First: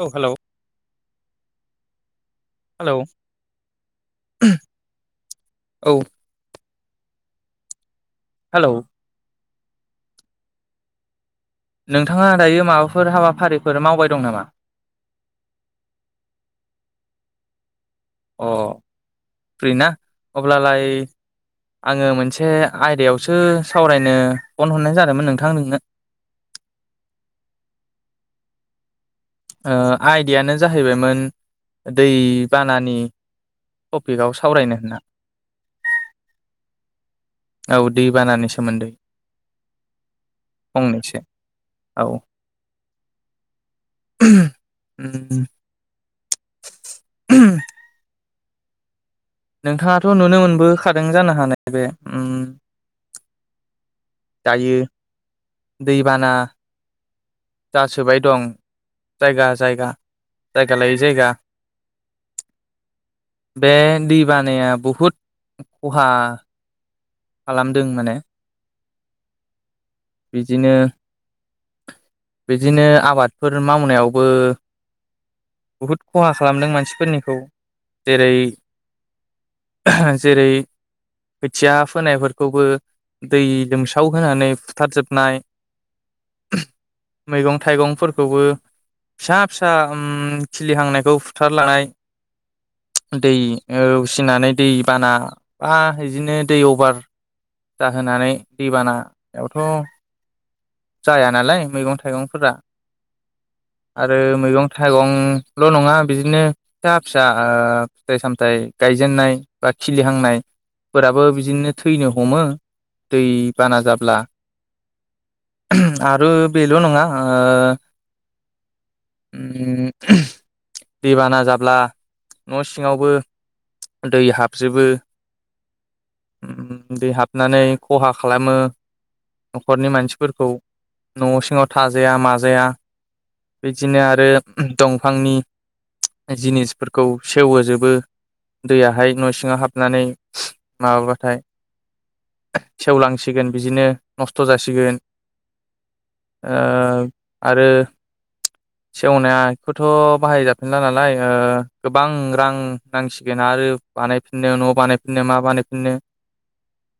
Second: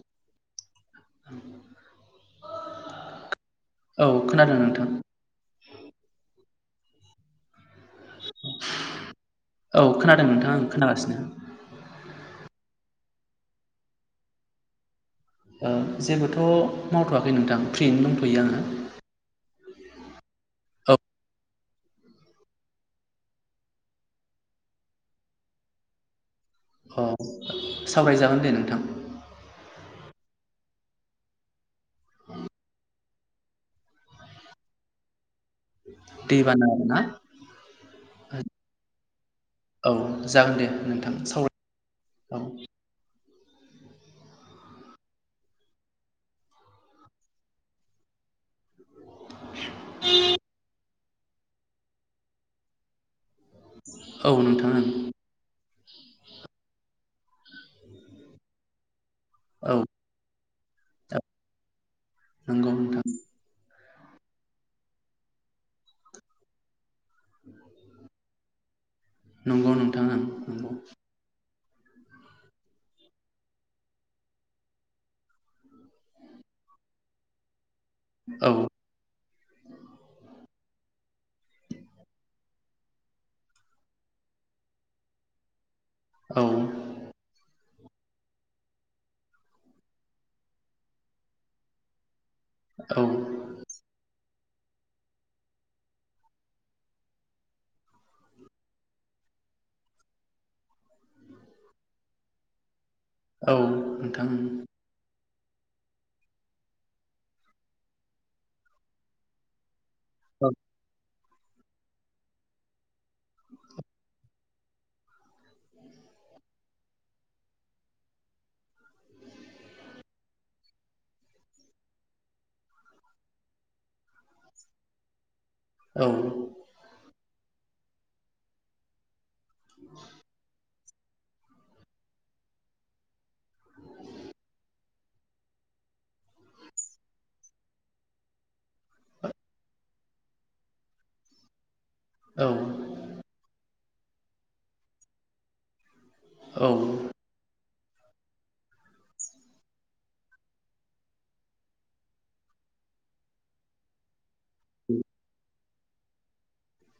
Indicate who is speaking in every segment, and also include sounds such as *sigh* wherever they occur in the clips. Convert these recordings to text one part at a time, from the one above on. Speaker 1: औ hello. Hello
Speaker 2: औ खोनादों नोंथां
Speaker 1: औ हेलौ
Speaker 2: औ खोनादों नोंथाङा आं खोनागासिनो
Speaker 1: नोंथाङा दायो माबाफोर हाबाफारिफोर मावबाय दं नामा?
Speaker 2: ओ जेबोथ' मावथ'वाखै नोंथां फ्रियैनो दंथ'यो
Speaker 1: अ
Speaker 2: आङो
Speaker 1: फ्रि ना अब्लालाय
Speaker 2: औ
Speaker 1: आङो मोनसे आयदायावसो सावरायनो फन हरनाय जादोंमोन नोंथां नोंनो
Speaker 2: अ सावरायजागोन दे नोंथां
Speaker 1: ओ आयदायानो जाहैबायमोन दै बानानि टपिकआव सावरायनो होनना
Speaker 2: दै बाना आरो ना
Speaker 1: औ दै बानानि सोमोन्दै
Speaker 2: औ जागोन दे नोंथां
Speaker 1: फंनैसो
Speaker 2: सावराय
Speaker 1: औ उम *unintelligible* नोंथाङाथ' नुनो मोनबो खादों जानो हानाय बे उम
Speaker 2: औ नोंथां
Speaker 1: दायो दैबाना दा सोबाय दं जायगा
Speaker 2: ओं
Speaker 1: जायगा जायगा लायै
Speaker 2: औ
Speaker 1: जायगा
Speaker 2: नंगौ नोंथां
Speaker 1: बे दै बानाया बुहुद खहा खालामदों माने
Speaker 2: नंगौ नंगौ नोंथां ओं
Speaker 1: बिदिनो बिदिनो आबादफोर मावनायावबो बहुद खहा खालामदों मानसिफोरनिखौ जेरै
Speaker 2: औ
Speaker 1: जेरै खोथिया फोनायफोरखौबो दै लोमसाव होनानै बुथारजोबनाय
Speaker 2: औ
Speaker 1: थाइगं फोरखौबो फिसा फिसा उम खिलि हांनायखौ फुथार लांनाय
Speaker 2: औ
Speaker 1: दै उसिनानै दै बाना बा बिदिनो दै अभार जाहोनानै दैबाना यावथ' जाया नालाय मैगं थाइगं फोरा
Speaker 2: औ
Speaker 1: आरो
Speaker 2: नोंथां
Speaker 1: मैगं-थाइगं ल' नङा बिदिनो फिसा फिसा ओ फिथाइ-सामथाइ गाय जेननाय बा खिलि हांनाय
Speaker 2: औ
Speaker 1: फोराबो बि बिदिनो थैनो हमो दै बाना जाब्ला। *unintelligible* आरो बेल' नङा ओ उम *unintelligible* दैबाना जाब्ला न' सिङावबो दै हाब जोबो
Speaker 2: औ।
Speaker 1: नानै खहा खालामो। न'खरनि मानसि फोरखौ। न' सिङाव थाजाया माजाया बिदिनो आरो दंफांनि जिनिस फोरखौ सेवहो जोबो दैया हाय न' सिङाव हाबनानै माबा बाथाय।
Speaker 2: औ
Speaker 1: सेवलां सिगोन बिदिनो नस्थ' जासिगोन। ओ
Speaker 2: औ
Speaker 1: आरो सेवनायखौथ' बाहाय जाफिनला नालाय ओ गोबां रां नांसि गोन आरो बानाय नो न' आव बानाय फिननो माबानो नो।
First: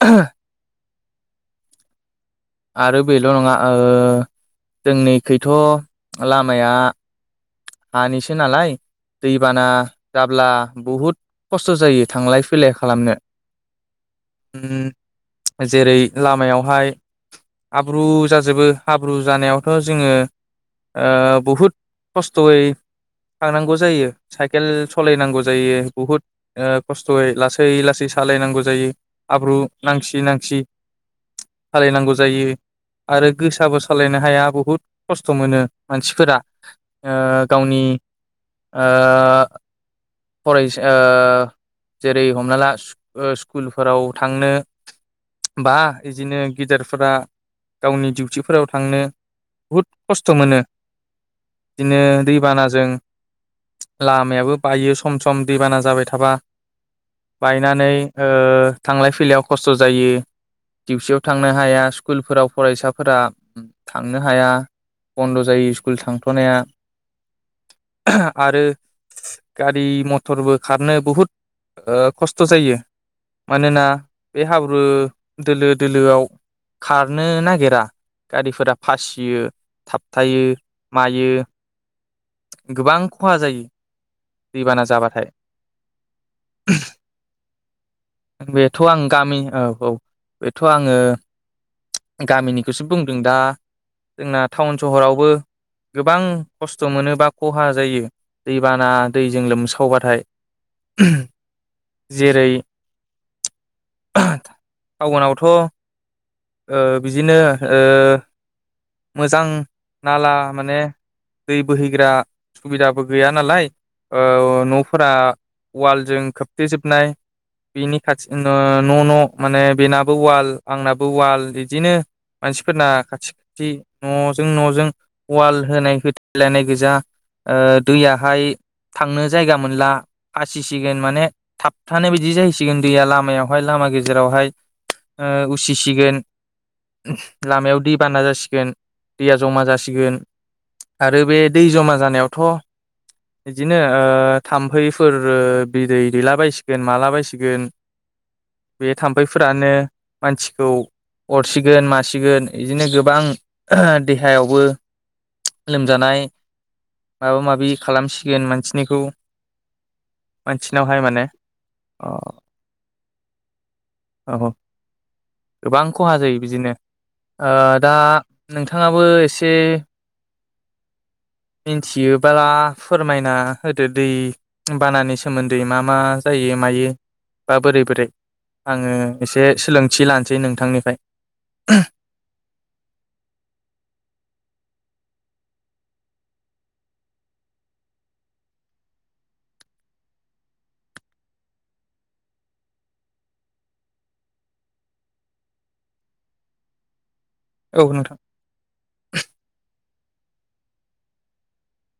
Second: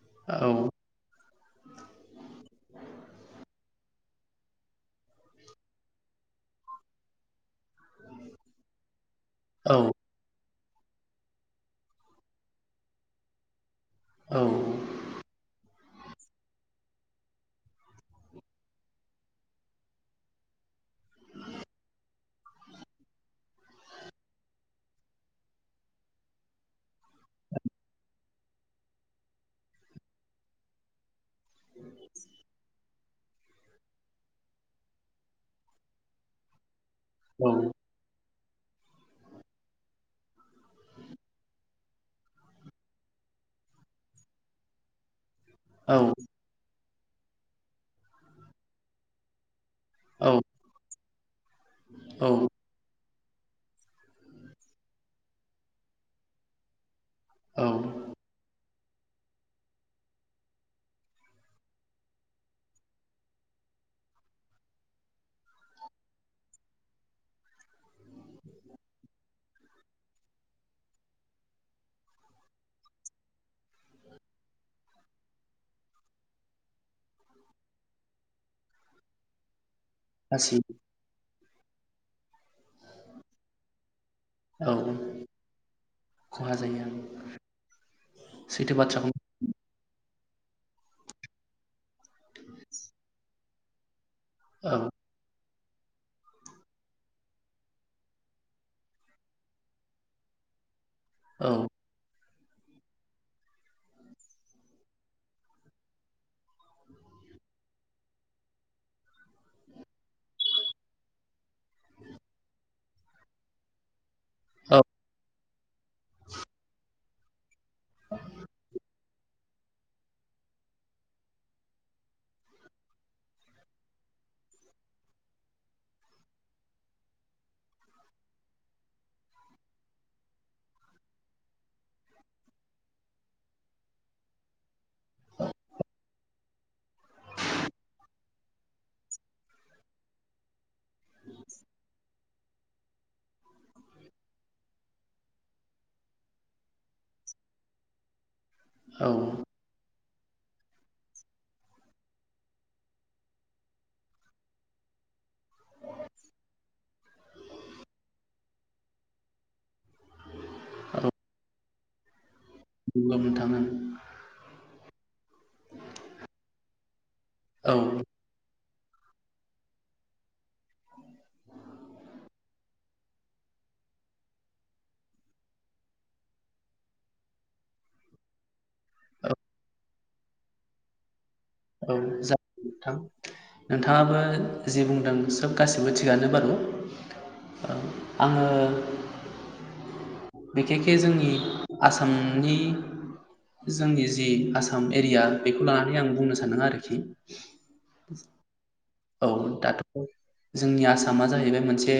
Speaker 1: *unintelligible*
Speaker 2: औ
Speaker 1: आरो बेल' नङा ओ जोंनि खैथ' लामाया हानिसो नालाय दैबाना जाब्ला बुहुद खस्थ' जायो थांलाय फैलाय खालामनो।
Speaker 2: औ।
Speaker 1: उम जेरै लामायाव हाय हाब्रु जाजोबो हाब्रु जानायावथ' जोङो ओ बुहुद खस्थ'यै थांनांगौ जायो साइकेल सालाय नांगौ जायो बुहुद ओ खस्थ'यै लासै लासै सालाय नांगौ जायो हाब्रु नांसि नांसि सालाय नांगौ जायो। आरो गोसाबो सालायनो हाया बुहुद खस्थ' मोनो मानसि फोरा ओ
Speaker 2: औ
Speaker 1: गावनि ओ फरायसा ओ जेरै हमनाला ओ स्कुल स्कुलफोराव थांनो बा
Speaker 2: औ
Speaker 1: इदिनो गिदेर फोरा गावनि डिउटिफोराव थांनो बुहुद खस्थ' मोनो। बिदिनो
Speaker 2: औ
Speaker 1: दैबानाजों लामायाबो बायो सम सम दैबाना जाबाय थाबा
Speaker 2: औ
Speaker 1: बायनानै ओ थांलाय फैलायाव खस्थ' जायो डिउसियाव थांनो हाया स्कुलफोराव फरायसाफोरा थांनो हाया बन्द' जायो स्कुल थांथ'नाया आरो *unintelligible* गारि मथरबो खारनो बहुद ओ खस्थ' जायो मानोना बे हाब्रु दोलो दोलोआव खारनो नागिरा गारिफोरा फासियो। थाबथायो
Speaker 2: गासि
Speaker 1: मायो गोबां खहा जायो।
Speaker 2: औ
Speaker 1: दैबाना जाबाथाय
Speaker 2: खहा जायो सैथो
Speaker 1: बेथ' आं
Speaker 2: बाथ्राखौ
Speaker 1: गामि औ औ बेथ' आङो गामिनिखौसो बुंदों दा जोंना
Speaker 2: औ
Speaker 1: टाउन सहरावबो गोबां खस्थ' मोनोबा खहा जायो दैबाना दैजों लोमसावबाथाय
Speaker 2: औ
Speaker 1: जेरै *unintelligible* टाउनावथ' ओ बिदिनो ओ मोजां नाला माने दै बोहैग्रा सुबिदाबो गैया नालाय। ओ
Speaker 2: औ
Speaker 1: न'फोरा वालजों खोबथे जोबनाय बिनि खाथि न' न' माने बेनाबो वाल आंनाबो वाल बिदिनो मानसिफोरना खाथि खाथि न' जों न' जों वाल होनाय होथलायनाय गोजा ओ दैयाहाय थांनो जायगा मोनला फासिसिगोन माने थाबथानो बायदि जाहैसिगोन दैया लामायावहाय लामा गेजेरावहाय ओ उसिसिगोन। लामायाव दै बाना जासिगोन दैया जमा जासिगोन आरो बे दै जमा जानायावथ' बिदिनो ओ थाम्फै फोर ओ बिदै दैला बायसिगोन माला बायसिगोन बे
Speaker 2: औ
Speaker 1: थाम्फैफोरानो मानसिखौ अरसिगोन मासिगोन इदिनो गोबां देहायावबो लोमजानाय माबा माबि खालामसिगोन मानसिनिखौ मानसिनावहाय
Speaker 2: औ
Speaker 1: माने अ।
Speaker 2: *unintelligible*
Speaker 1: *unintelligible* गोबां खहा जायो बिदिनो। ओ
Speaker 2: ओं
Speaker 1: दा नोंथाङाबो एसे मिन्थियोब्ला फोरमायना होदो दै बानानि सोमोन्दै मा मा जायो मायो बा बोरै बोरै आङो एसे सोलोंथि लानोसै नोंथांनिफाय।
Speaker 2: औ जा नोंथां नोंथाङाबो जि बुंदों सोब गासिबो थिगानो बारु आङो बेखेखे जोंनि आसामनि जोंनि जि आसाम एरिया बेखौ लानानै आं बुंनो सा सानदों आरोखि।
Speaker 1: औ नोंथां
Speaker 2: औ दाथ' जोंनि आसामा जाहैबाय मोनसे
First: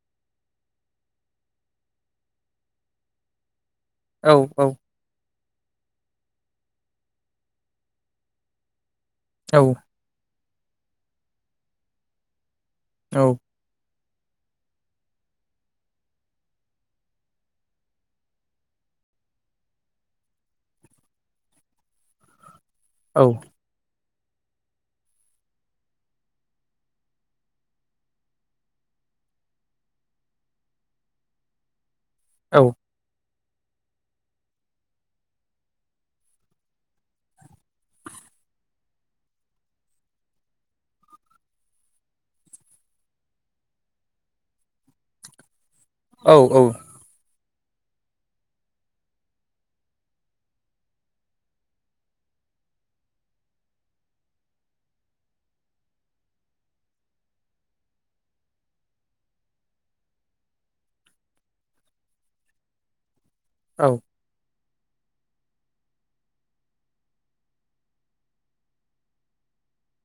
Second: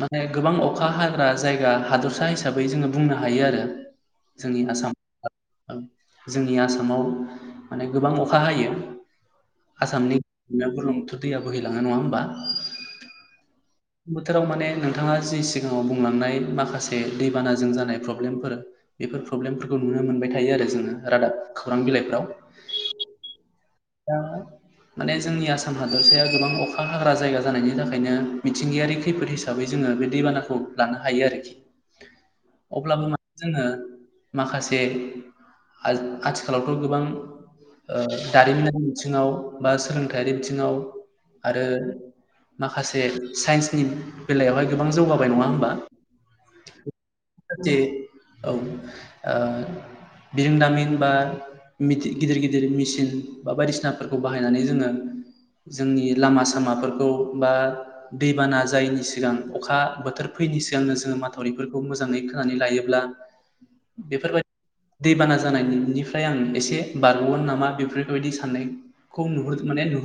Speaker 2: माने गोबां अखा हाग्रा जायगा हादरसा हिसाबै जोङो बुंनो हायो आरो
Speaker 1: औ
Speaker 2: जोंनि
Speaker 1: औ
Speaker 2: आसाम जोंनि आसामाव माने गोबां अखा हायो।
Speaker 1: औ
Speaker 2: आसामनि *unintelligible* दैया बो हैैलाङो नङा ओमबा
Speaker 1: औ
Speaker 2: बोथोराव माने नोंथाङा जि सिगाङाव बुंलांनाय माखासे दैबानाजों जानाय प्रब्लेमफोर बेफोर प्रब्लेमफोरखौ नुनो मोनबाय थायो आरो जोङो रादाब खौरां बिलाइफ्राव।
Speaker 1: औ
Speaker 2: दा माने जोंनि आसाम हादोरसाया गोबां अखा हाग्रा जायगा जानायनि थाखायनो मिथिंगायारि खैफोद हिसाबै जोङो दै बानाखौ लानो हायो आरोखि। अब्लाबो मा जोङो माखासे आ आथिखालावथ' गोबां ओ दारिमिनारि बिथिङाव बा सोलोंथायारि बिथिङाव आरो माखासे साइन्सनि बेलायावहाय गोबां जौगाबाय नङा होमबा?
Speaker 1: औ औ
Speaker 2: जे औ ओ बिरोंदामिन बा मिथि गिदिर गिदिर मेसिन। बा बायदिसिनाफोरखौ बाहायनानै जोङो जोंनि लामा सामाफोरखौ बा दैबाना जायैनि सिगां अखा बोथोर फैयैनि सिगांनो जोङो माथावरिफोरखौ मोजाङै खोनानै लायोब्ला
Speaker 1: औ
Speaker 2: बेफोरबायद दैबाना जानायनिफ्राय आं इसे बारग'गोन नामा बेफोर बेबायदि साननायखौ नुह माने नु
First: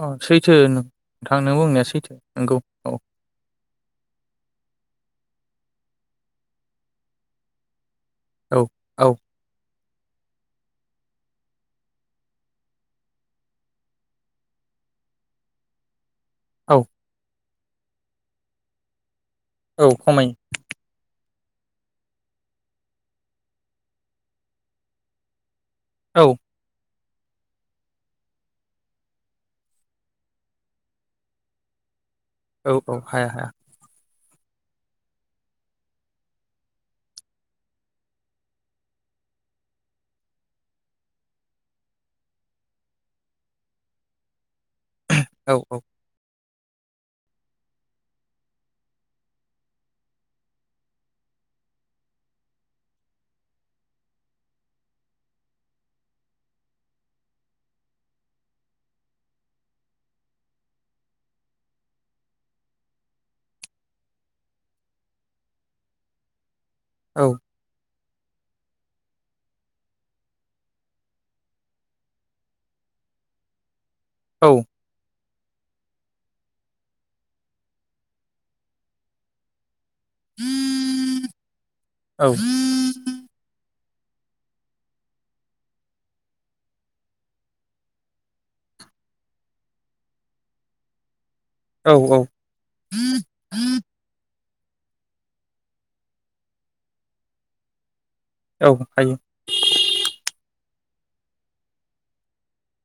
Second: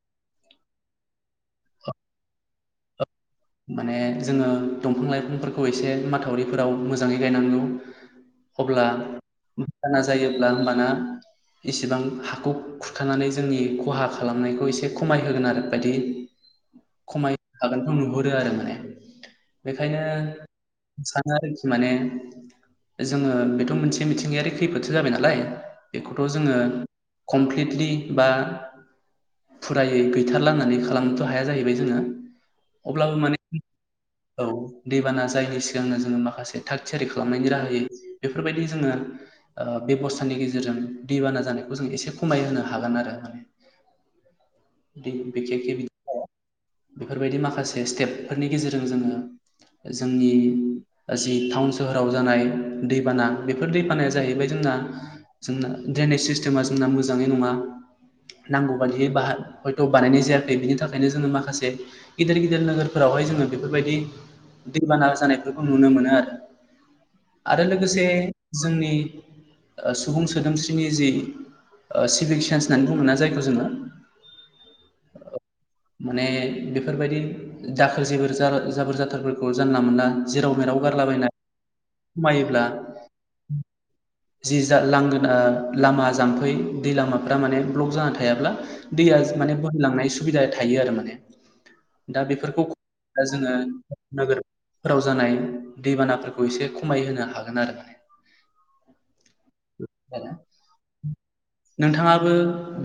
Speaker 1: अ सैथो नों थां नि बुंनाया सैै थो नंगौ औ
Speaker 2: माने जोङो दंफां लाइफांफोरखौ एसे माथावरिफोराव मोजाङै गायनांगौ।
Speaker 1: औ
Speaker 2: अब्ला
Speaker 1: औ
Speaker 2: बाना जायोब्ला ओमबाना इसिबां हाखौ खुरखानानै जोंनि खहा खालामनायखौ एसे खमाय होगोन आरो बायदि
Speaker 1: औ
Speaker 2: खमाय हागोनखौ नुहुर दो आरो माने
Speaker 1: औ
Speaker 2: बेखायनो
Speaker 1: खमायो
Speaker 2: सा आरोखि माने जोङो बेथ' मोनसे मिथिंगायारि खैफोदसो जाबाय नालाय। बेखौथ'
Speaker 1: औ
Speaker 2: जोङो कमप्लिटलि बा फुरायै गैथारलाहोनानै खालामनोथ' हाया जाहैबाय जोङो।
Speaker 1: औ औ
Speaker 2: अब्लाबो
Speaker 1: हाया
Speaker 2: माने
Speaker 1: हाया।
Speaker 2: औ दैबाना जायैनि सिगांनो जोङो माखासे थाग थियारि खालामनायनि राहायै बेफोरबायदि जोङो बेब'स्थानि गेजेरजों दैबाना जानायखौ जों एसे खमायहो हागोन आरो माने *unintelligible*
Speaker 1: औ औ
Speaker 2: बेफोरबायदि माखासे माखासे स्टेपफोरनि गेजेरजों जोङो जोंनि जि टाउन सोहोराव जानाय दैबाना बेफोर दैबानाया जाहैबाय जोंना जोंना ड्रेनेज सिस्टेमा जोंना मोजाङै नङा नांगौ बादियै हयथ बानायनाय जायाखै बिनि थाखायनो जोङो माखासे गिदिर नोगोरफोरावहाय जोङो बेफोरबायदि दैबाना जानायफोरखौ नुनो मोनो आरो
Speaker 1: औ
Speaker 2: आरो लोगोसे जोंनि सुबुं सोदोमस्रिनि जि सिभिक सेन्स होननानै बुङोना जायखौ जोङो
Speaker 1: औ
Speaker 2: माने बेफोरबायदि दाखोर जाबोर जाथारफोरखौ जान मोनला जेराव मेराव गारलाबायनाय खमायोब्ला जि जा लांगोना लामा जाम्फै दै लामाफ्रा माने ब्लक जाना थायाब्ला दैया माने बोहैलांनाय सुबिदाया थायो आरो माने
Speaker 1: औ
Speaker 2: दा बेफोरखौ जोङो नोगोर फोराव जानाय दैबानाफोरखौ
Speaker 1: औ हायो
Speaker 2: माने नोंथाङाबो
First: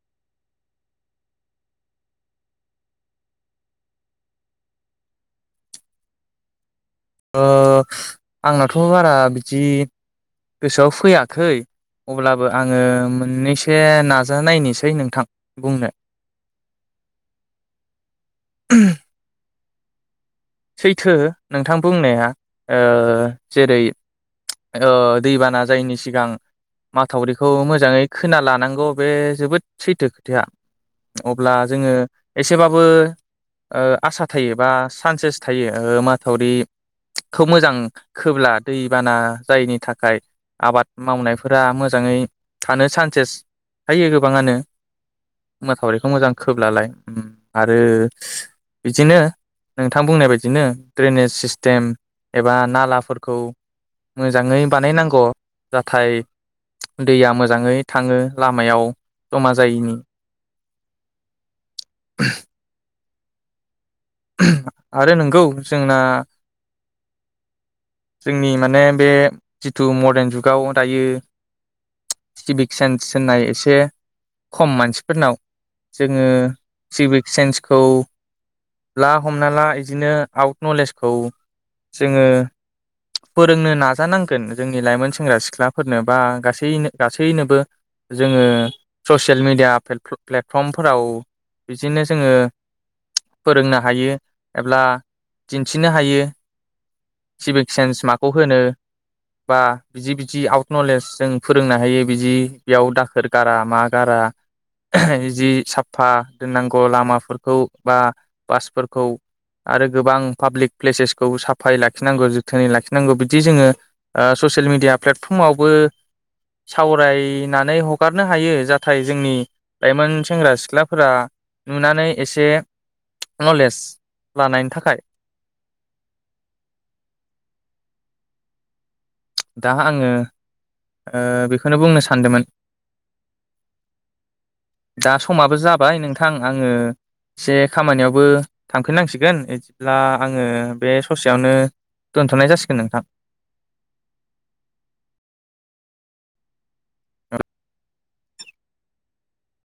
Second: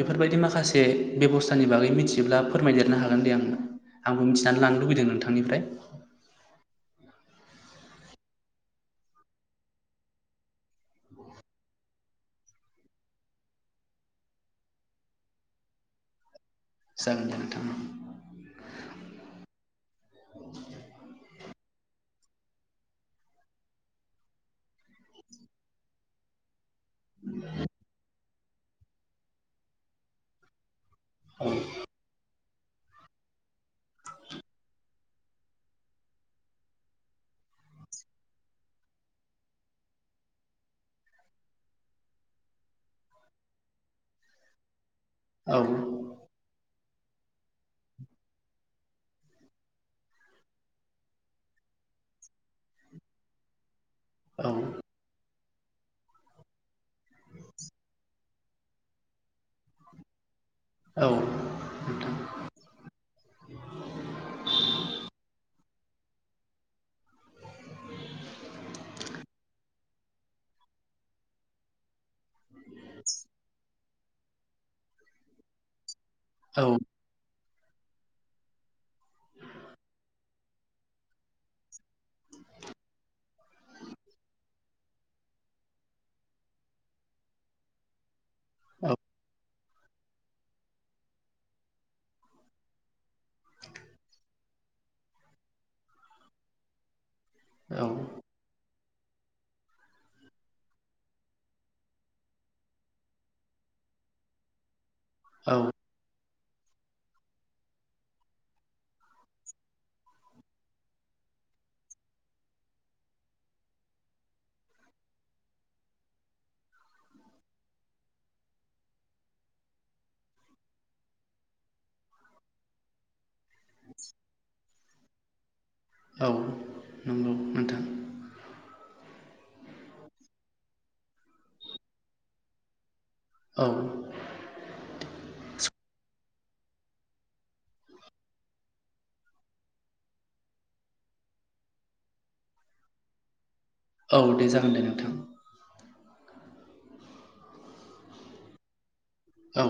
Speaker 2: बेफोरबायदि माखासे बेबस्थानि बागै मिथियोब्ला फोरमायदेरनो हागोन दे आंनो। आंबो मिथिनानै लानो लुबैदों नोंथांनिफ्राय
Speaker 1: अ आंनाथ' बारा बिदि गोसोआव फैयाखै अब्लाबो आङो मोननैसो नाजानायनोसै नोंथां बुंनो।
Speaker 2: जागोन नोंथां
Speaker 1: सैथो नोंथां बुंनाया ओ जेरै ओ दैबाना जायिनि सिगां माथावरिखौ मोजाङै खोना लानांगौ बे जोबोद सैथो खोथाया।
Speaker 2: औ
Speaker 1: अब्ला जोङो एसेबाबो ओ आसा थायो बा सानसे थायो माथावरि खोब मोजां खोब्ला दैबाना जायैनि थाखाय आबाद मावनायफोरा मोजाङै थानो सान्सेस थायो गोबाङानो।
Speaker 2: औ
Speaker 1: माथावरिखौ मोजां खोब्लालाय ओम आरो बिदिनो नोंथां बुंनाय बायदि बिदिनो ड्रेननि सिस्टेम एबा नालाफोरखौ
Speaker 2: औ
Speaker 1: मोजाङै बानायनांगौ नाथाय दैया मोजाङै थाङो लामायाव जमा जायिनि
Speaker 2: औ नोंथां *inaudible*
Speaker 1: आरो नंगौ जोंना जोंनि माने बे जिथु मडार्न जुगाव दायो सिभिक सेन्स होननाय एसे खम मानसिफोरनाव जोङो
Speaker 2: औ
Speaker 1: सिभिक सेन्स खौ ला हमना ला बिदिनो आउट नलेजखौ जोङो फोरोंनो नाजानांगोन जोंनि लाइमोन सेंग्रा सिख्लाफोरनो बा गासैनो गासैनोबो। जोङो ससियेल मिडिया प्लेटफर्मफोराव बिदिनो जोङो फोरोंनो हायो एब्ला दिन्थिनो हायो। सिभिक
Speaker 2: औ
Speaker 1: सेन्स माखौ होनो? बा बिदि बिदि आउट नलेज जों फोरोंनो हायो बिदि बेयाव दाखोर गारा मा गारा ओहो जि
Speaker 2: औ
Speaker 1: साफा दोननांगौ लामाफोरखौ बा बासफोरखौ आरो गोबां पाब्लिक प्लेसेसखौ साफाय लाखि लाखिनांगौ जोथोनै लाखिनांगौ बिदि जोङो ओ ससियेल मिडिया प्लेटफर्मावबो सावरायनानै हगारनो हायो जाथाय जोंनि लाइमोन सेंग्रा सिख्लाफोरा नुनानै एसे नलेज लानायनि थाखाय।
Speaker 2: औ नंगौ नोंथां।
Speaker 1: दा आङो ओ बेखौनो बुंनो सानदोंमोन।
Speaker 2: औ
Speaker 1: दा समाबो जाबाय नोंथां आङो एसे खामानियावबो थांफिननांसिगोन बिदिब्ला आङो बे ससेयावनो दोनथ'नाय जासिगोन नोंथां।
Speaker 2: औ दे जागोन दे नोंथां। औ